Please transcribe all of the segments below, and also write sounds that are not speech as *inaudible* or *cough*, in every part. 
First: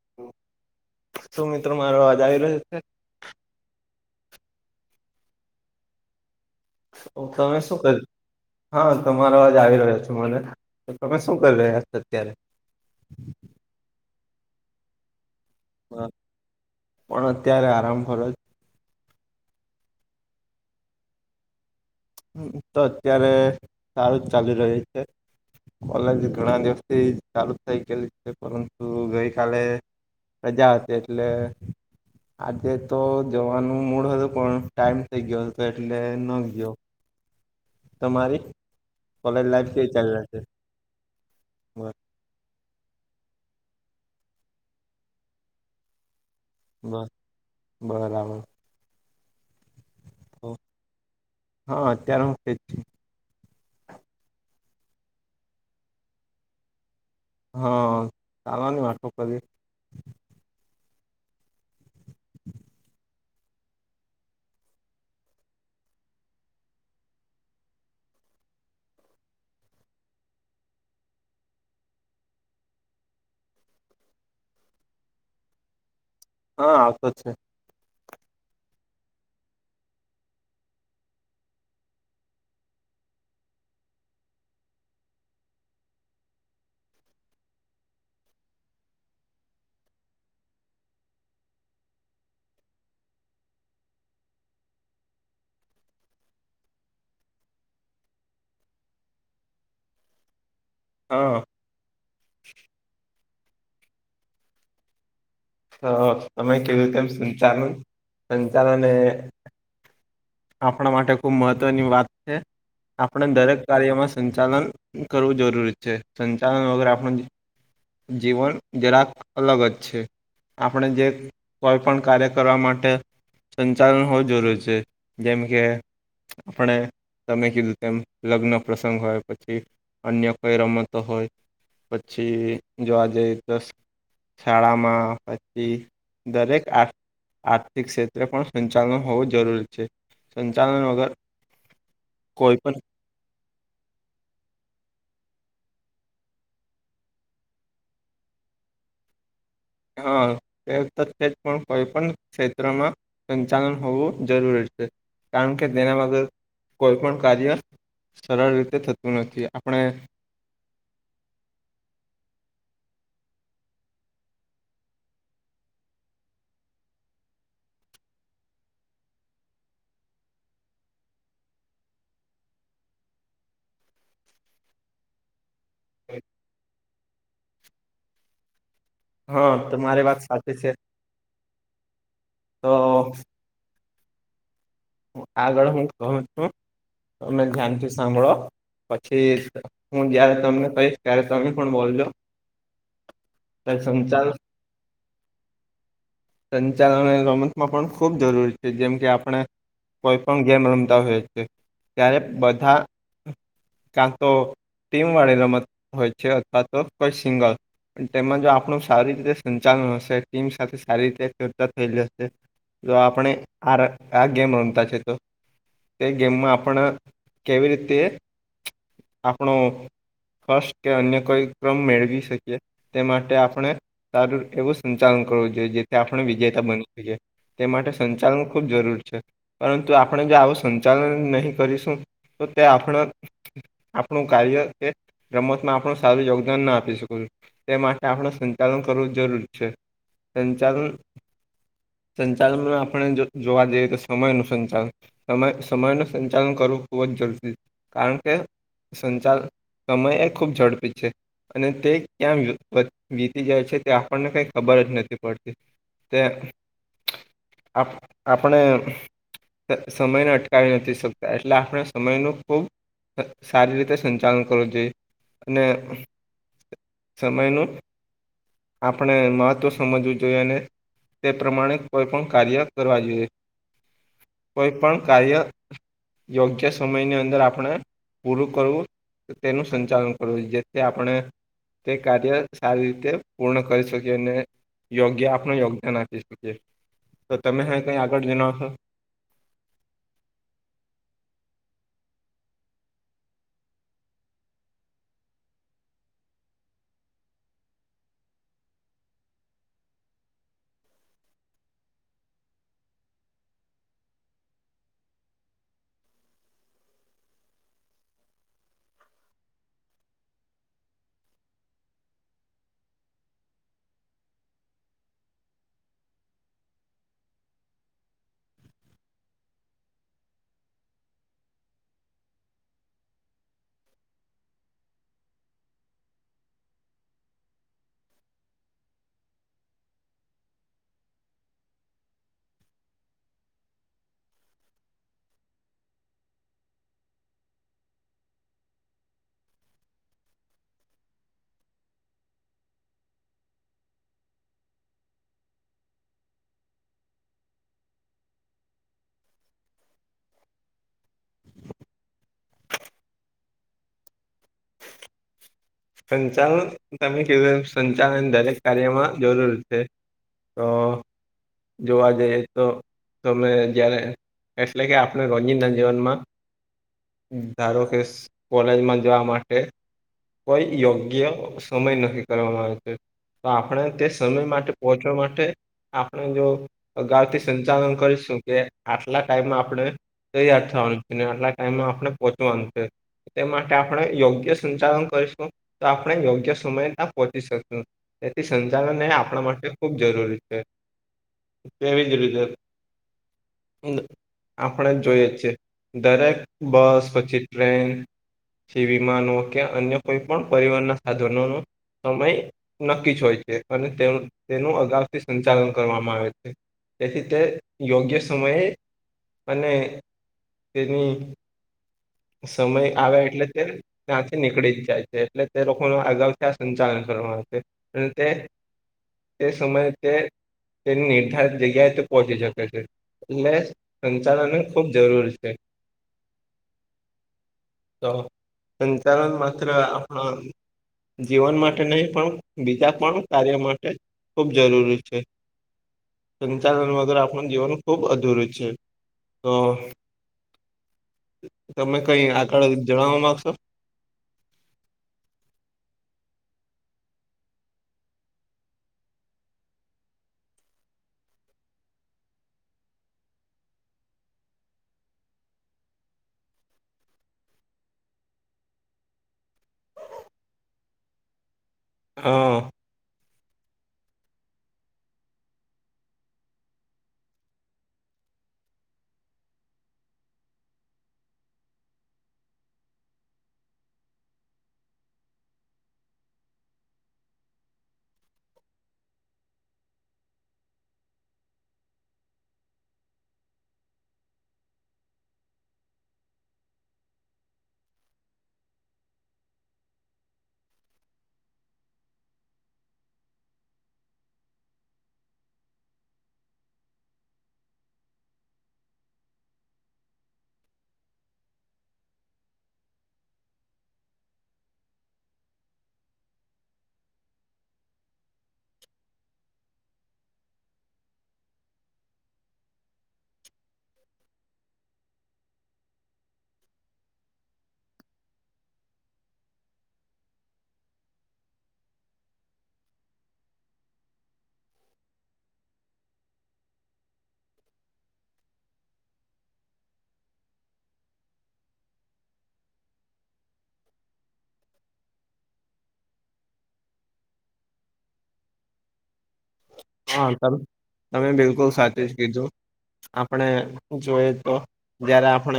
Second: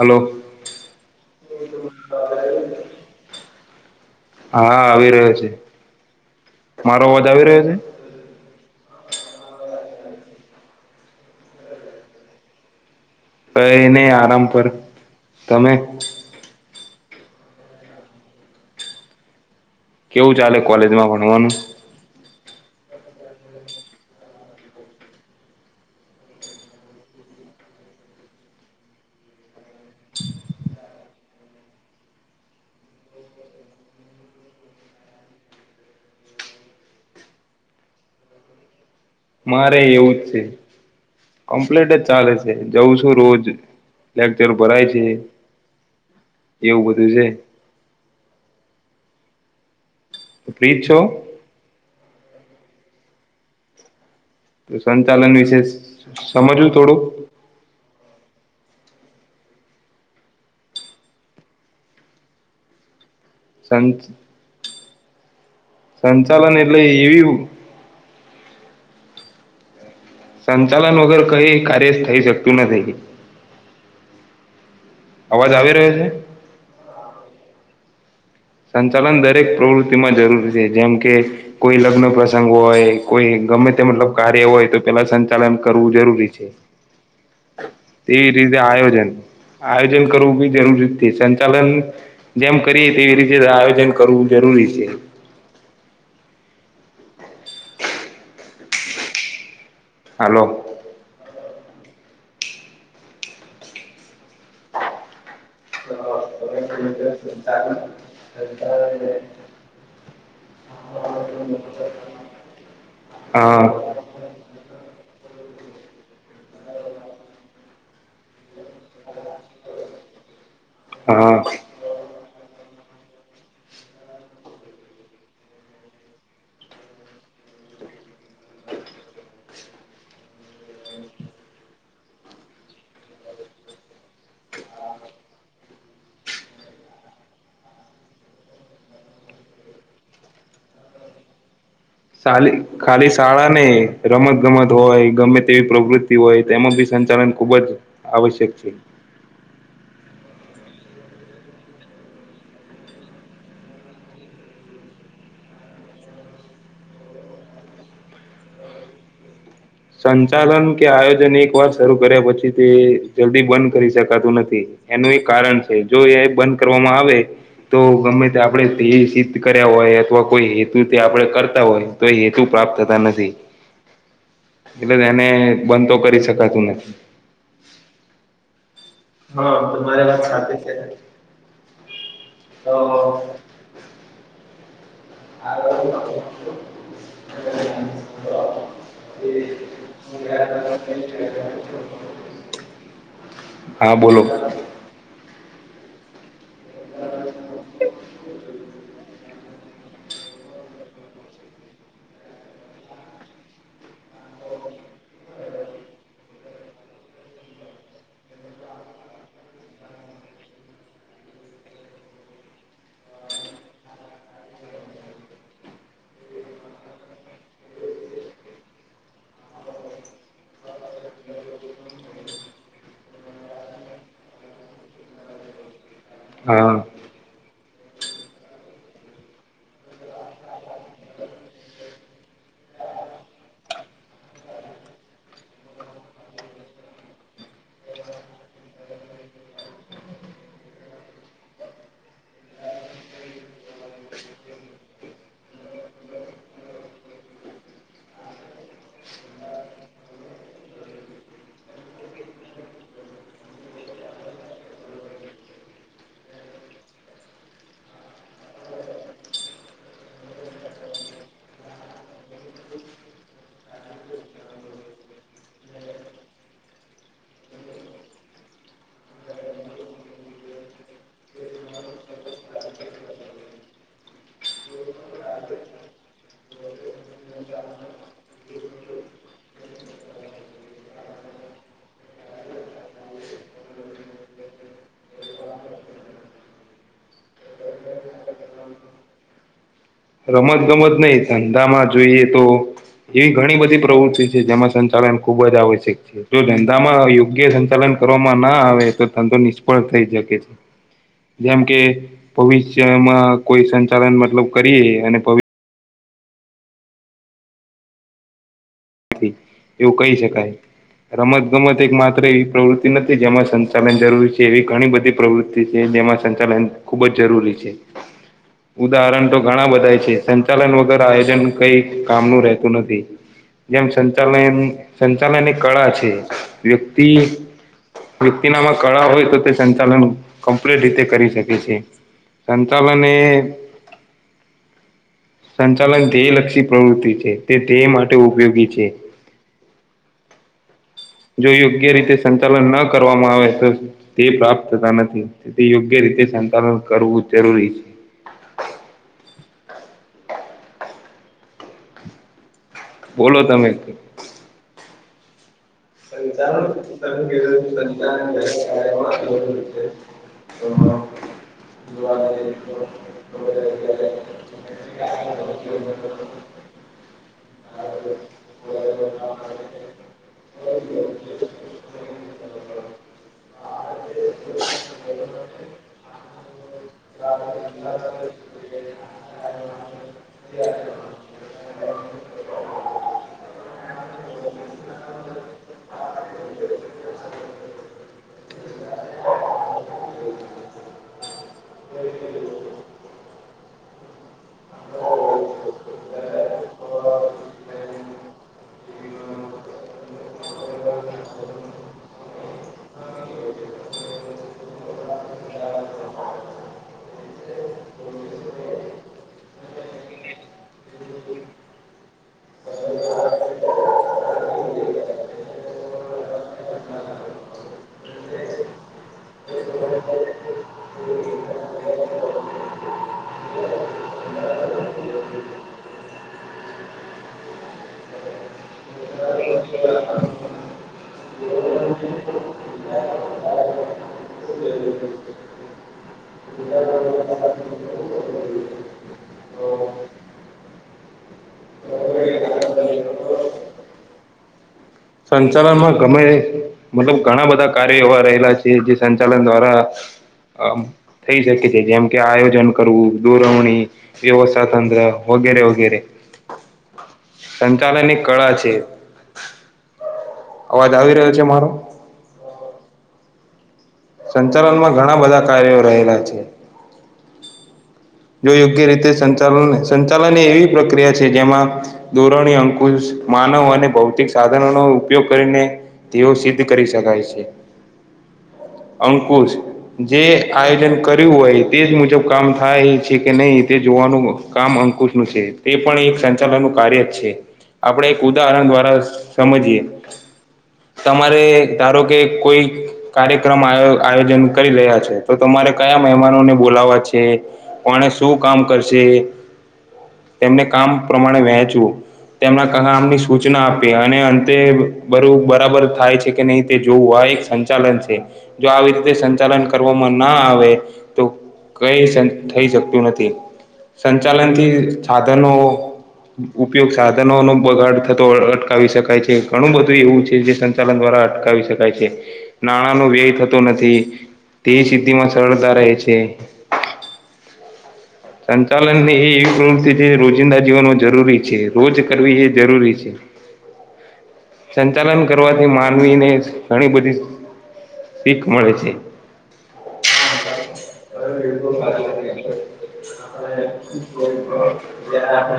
Hello શું મિત્રો મારો અવાજ આવી રહ્યો છે હા આવી રહ્યો છે મારો અવાજ આવી તમે રહ્યો શું છે? કર હા તમારાવાજ આવી રહ્યો છો મને તો તમે શું કરી રહ્યા છો અત્યારે? *inaudible* એ નહી આરામ પર તમે? પણ અત્યારે આરામ ફરજ કેવું ચાલે કોલેજમાં ભણવાનું હ તો અત્યારે સારું જ ચાલુ રહ્યું છે કોલેજ ઘણા દિવસથી ચાલુ થઈ ગયેલી છે પરંતુ ગઈ કાલે રજા હતી એટલે આજે તો જવાનું મૂળ હતું પણ ટાઈમ થઇ ગયો હતો એટલે ન ગયો તમારી કોલેજ લાઈફ મારે કેવી એવું ચાલી જ રહી છે કમ્પ્લીટ બસ જ ચાલે છે જઉ છું રોજ લેકચર ભરાય છે એ બ દ છે બરામાં તો પ્રીત છો હા અત્યારે હું કે જ છ તો સંચાલન વિશે સમજવું થોડું હા ચાલવાની વાટો કરી સં સંચાલન એટલે એવી સંચાલન વગર કઈ કાર્ય થઈ શકતું નથી અવાજ આવી રહ્યો છે હા આવતો જ છે સંચાલન દરેક પ્રવૃત્તિમાં જરૂરી છે જેમ કે કોઈ લગ્ન પ્રસંગ હોય કોઈ ગમે તે મતલબ કાર્ય હોય તો પેલા સંચાલન કરવું જરૂરી છે તે રીતે આયોજન આયોજન કરવું બી જરૂરી છે સંચાલન જેમ કરીએ તેવી રીતે આયોજન કરવું જરૂરી છે હાલો હા તો તમે કેવું કે સંચાલન સંચાલને આપણા માટે ખુબ મહત્વની વાત છે આપણે દરેક હા કાર્યમાં સંચાલન કરવું જરૂરી છે સંચાલન વગરરે આપણ જીવન ગરાક અલગ જ છે આપણે જે હા કોઈ પણ કાર્ય કરવા માટે સંચાલન હોવું જરૂરી છે જેમ કે આપણે તમે કીધું તેમ લગ્ન પ્રસંગ હોય પછી અન્ય કઈ રમતો હોય પછી જો આ જઈ તો શાળામાં પછી દરેક આ આર્થિક ક્ષેત્રે પણ સંચાલન હોવું જરૂરી છે સંચાલન વગર કોઈ પણ ખલી શાળાને રમત ગમત હોય ગમે તેવી પ્રવૃતિ હોય તેમાં બી સંચાલન ખુબ જ આવશ્યક છે. હા એ તો છે જ પણ કોઈ પણ ક્ષેત્રમાં સંચાલન હોવું જરૂરી છે કારણ કે તેના વગર કોઈ પણ કાર્ય સરળ રીતે થતું નથી આપણે સંચાલન કે આયોજન એક વાર શરૂ કર્યા પછી તે જલ્દી બંધ કરી શકાતું નથી એનું એક કારણ છે જો એ બંધ કરવામાં આવે તો ગમે તે આપણે તે સિદ્ધ કર્યા હોય અથવા કોઈ હેતુ તે આપણે કરતા હોય તો એ હેતુ પ્રાપ્ત થતા નથી એટલે એને બંધ તો કરી શકાતું નથી. હા તો મારી વાત સાચી છે તો હ આગળ હું કહું છું તમે ધ્યાનથી સાંભળો પછી હું જયારે તમને કહીશ ત્યારે તમે પણ બોલજો હા બોલો. સંચાલ સંચાલન અને રોમચમાં પણ ખૂબ જરૂરી છે જેમ કે આપણે કોઈ પણ ગેમ રમતા હોય છે ત્યારે બધા કાં તો ટીમ વાળી રમત હોય છે અથવા તો કોઈ સિંગલ. તેમાં જો આપણું સારી રીતે સંચાલન હશે ટીમ સાથે સારી રીતે ચર્ચા થયેલી હશે. જો આપણે આર આ ગેમ રમ પછી તો તે ગેમમાં આપણ કેવી રીતે આપણો ફર્સ્ટ કે અન્ય કોઈ ક્રમ મેળવી શકીએ તે માટે આપણે સારું એવું સંચાલન કરવું જોઈએ જેથી આપણે વિજેતા હા બની શકીએ. તે માટે સંચાલન ખુબ જરૂરી છે. પરંતુ આપણે જે આવું સંચાલન નહી કરીશું તો તે આપણા આપણું કાર્ય કે રમતમાં આપણું સારું યોગદાન ના આપી શકો છું. તે માટે આપણે સંચાલન કરવું જરૂરી છે સંચાલન સંચાલનનું આપણે જો જોવા જઈએ તો સમય નું સંચાલન સમય સમયનું સંચાલન કરવું ખૂબ જ જરૂરી કારણ કે સંચાલ સમય એ ખૂબ ઝડપી છે. અને તે ક્યાં વી વત વીતી જાય છે તે આપણને કઈ ખબર જ નથી પડતી. તે આપ આપણે તે સમયને અટકાવી નથી શકતા એટલે આપણે સમયનું ખૂબ સારી રીતે સંચાલન કરવું જોઈએ અને સમયનું આપણે મહત્ત્વ સમજવું જોઈએ અને તે પ્રમાણે કોઈ પણ કાર્ય કરવા જોઈએ કોઈ પણ કાર્ય યોગ્ય સમયની અંદર આપણે પૂરું કરવું તેનું સંચાલન કરવું જેથી આપણે તે કાર્ય સારી રીતે પૂર્ણ કરી શકીએ અને યોગ્ય આપનું યોગદાન આપી શકીએ. તો તમે હા કંઈ આગળ જણાવશો. રમત ગમત નહી ધંધામાં જોઈએ તો એવી ઘણી બધી પ્રવૃતિ છે જેમાં સંચાલન ખુબ જ આવશ્યક છે. જો ધંધામાં યોગ્ય સંચાલન કરવામાં ના આવે તો ધંધો નિષ્ફળ થઈ શકે છે. જેમ કે ભવિષ્યમાં કોઈ સંચાલન મતલબ કરીએ અને ભવિ એવું કહી શકાય. રમત ગમત એક માત્ર એવી પ્રવૃતિ નથી જેમાં સંચાલન જરૂરી છે એવી ઘણી બધી પ્રવૃત તેકે જેમાં સંચાલન ખુબ જ જરૂરી છે. ઉદાહરણ તો ઘણા બધાય છે સંચાલન વગર આયોજન કઈ કામનું રહેતું નથી. જેમ સંચાલયેન સંચાલન એ કળા છે વ્યક્તિ વ્યક્તિનામાં કળા હોય તો તે સંચાલન કમ્પ્લીટ રીતે કરી શકે છે. સંચાલનએ સંચાલન ધ્યેયલક્ષી પ્રવૃત્તિ છે તે ધ્યેય માટે ઉપયોગી છે. જો યોગ્ય રીતે સંચાલન ન કરવામાં આવે તો તે પ્રાપ્ત થતા નથી તેથી યોગ્ય રીતે સંતાાલન કરવું જરૂરી છે. બોલો તમે. તમે સંચાલન કીધું એમ સંચાલન દરેક *unintelligible* કાર્યમાં જરૂર છે *unintelligible* તો જોવા હ જઈએ તો તમે વાંધ જયારે એટલે કે આપણે બ. રોજિંદા જીવનમાં *unintelligible* ધારો કે કોલેજમાં જવા માટે. કોઈ યોગ્ય સમય નકકી કરવામાં આવે છે. તો આપણે તે સમય માટે પહોંચવા માટે પણ જો અગાઉથી સંચાલન કરીશું કે આટલા ટાઈમમાં આપણે તે યાદ થવાનું છે ને આટલા ટાઈમમાં આપણે પોહચવાનું છે. તે માટે આપણે યોગ્ય સંચાલન કરીશું તો આપણે યોગ્ય સમય ના પહોંચી શકશું. તેથી સંચાલન એ આપણા માટે ખૂબ જરૂરી છે. તેવીજ રીતે આપણે જોઈએ છીએ દરેક બસ પછી ટ્રેન. -સ વિમાનો કે અન્ય કોઈ પણ પરિવારના સાધનોનો. સમય નક્કી જ હોય છે અને તેનું અગાઉથી સંચાલન. કરવામાં આવે છે તેથી તે યોગ્ય સમયે અને. તેની. સમય આવ એટલે ત્યારે. ત્યાંથી નીકળી જ જાય છે એટલે તે લોકો ન અગાઉ ત્યાં સંચાલન કરવા આવે છે અને તે. તે સમયે તે તેની નિર્ધારિત જગ્યાએ તે પહોંચી શકે છે. એટલે સંચાલન ખુબ જરૂર છે. તો સંચારન માત્ર આપણા. જીવન માટે નહીં પણ બીજા પણ કાર્ય માટે. ખૂબ જરૂરી છે. સંચાલન વગર આપણું જીવન ખૂબ અધૂરું છે તો. તમે કઈ આગળ જણાવવા માંગશો. સંચાલન માં ગમે. મતલબ ઘણા બધા કાર્યો એવા રહેલા છે જે સંચાલન દ્વારા. થઈ શકે છે જેમ કે આયોજન કરવું દોરવણી. વ્યવસ્થા તંત્ર વગેરે વગેરે સંચાલન એ કળા છે. અવાજ આવી રહ્યો છે મારો. હા. સંચાલનમાં ઘણા બધા કાર્યો રહેલા છે. જો યોગ્ય રીતે સંચાલન સંચાલન એ એવી પ્રક્રિયા છે જેમાં. ધોરણી અંકુશ માનવ અને ભૌતિક સાધનોનોો ઉપયોગ કરીને. તેઓ સિદ્ધ કરી શકાય છે. અંકુશ જે આયોજન કર્યું હોય તેજ મુજબ કામ થાય. છે કે નહી તે જોવાનું કામ અંકુશ નું છે તે પણ એક સંચાલન નું કાર્ય જ છે. આપણે એક ઉદાહરણ દ્વારા સમજીએ. તમારે ધારો કે કોઈ. કાર્યક્રમ આયોજન કરી રહ્યા છે તો તમારે કયા મહેમાનોને બોલાવા છે. કોણે શું કામ કરશે તેમને કામ પ્રમાણે વહેંચું. તેમના કામની સૂચના આપી અને અંતે બરું બરાબર થાય છે કે નહીં તે જોવું હોય સંચાલન છે જો આવી રીતે સંચાલન કરવામાં ના આવે તો કઈ સં. થઈ શકતું નથી સંચાલનથી સાધનો. ઉપયોગ સાધનો નો બગાડ થતો અટકાવી શકાય છે ઘણું બધું એવું છે જે. ચાલન દ્વારા અટકાવી શકાય છે નાણાં ન વ્યય થતો નથી. તે સિદ્ધિ માં સરળતા રહે છે. સંચાલનની એ એવી પ્રવૃત્તિ છે રોજિંદા જીવનમાં જરૂરી છે રોજ કરવી એ જરૂરી છે. સંચાલન કરવાથી માનવીને ઘણી બધી. પીક મળે છે. હા તમે તમે બિલકુલ સાચું જ હા. કીધું આપણે જોઈએ તો *unintelligible* જયારે આપણે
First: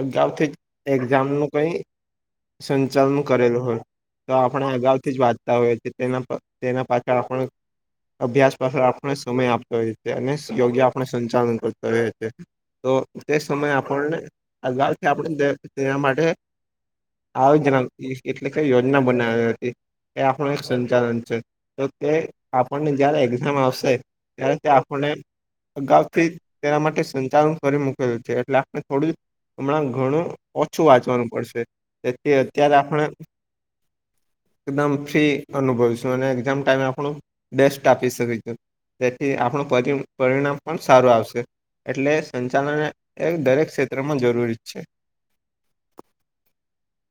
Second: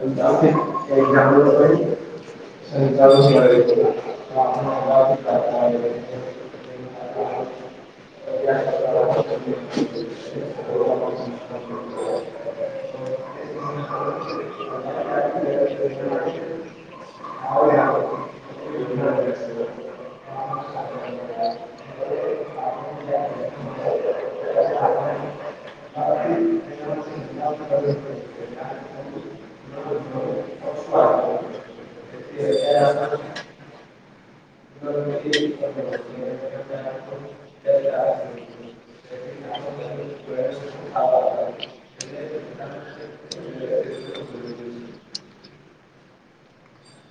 અગાઉથી જ એક્ઝામ નું કઈ સંચાલન કરેલું હોય *unintelligible* તો આપણે અગાઉથી જ વાંચતા હોઈએ છીએ તેના પર *inaudible* તેના પાછળ આપણ- અભ્યાસ પાછળ આપણે સમય આપતો હોએ છ છેએ અને યોગ્ય આપણે સંચાલન કરતા હોય છેએ- તો તે સમયે આપણને અગારથી આપણે તેના માટે- *unintelligible* એટલે કઈ યોજના બનાવી હતી એ આપણું એક સંચાલન છે તો તે આપણને જયારે એક્ઝામ આવશે ત્યારે તે આપણને અગાઉથી તેના માટે સંચાલન ફરી મૂકેલું છે. એટલે આપણે થોડું હમણાં ઘણું ઓછું વાંચવાનું પડશે તેથી અત્યારે આપણે એકદમ ફ્રી અનુભવીશું અને એકઝામ ટાઈમે આપણું બેસ્ટ આપી શકીશું. તેથી આપણું પરિ પરિણામ પણ સારું આવશે. એટલે સંચાલન એ એ દરેક ક્ષેત્રમાં જરૂરી જ છે.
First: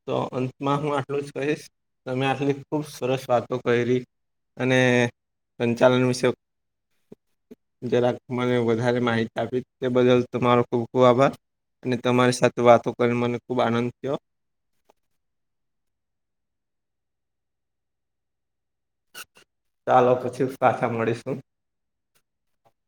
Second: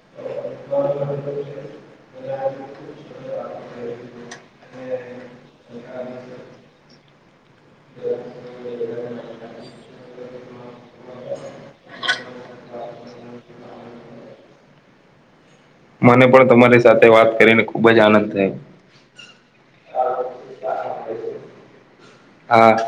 તો અંતમાં હું આટલું જ કહીશ તમે આટલી ખુબ સરસ વાતો કયરી. અને સંચાલન વિશે જરાક મને વધારે માહિતી આપી તે બદલ તમારો ખુબ ખુબ આભાર. અને તમારી સાથે વાતો કરીને મને ખુબ આનંદ થયો. મને પણ તમારી સાથે વાત કરીને ખુબ જ આનંદ થયો. ચાલો પછી પાછા મળીશું. હા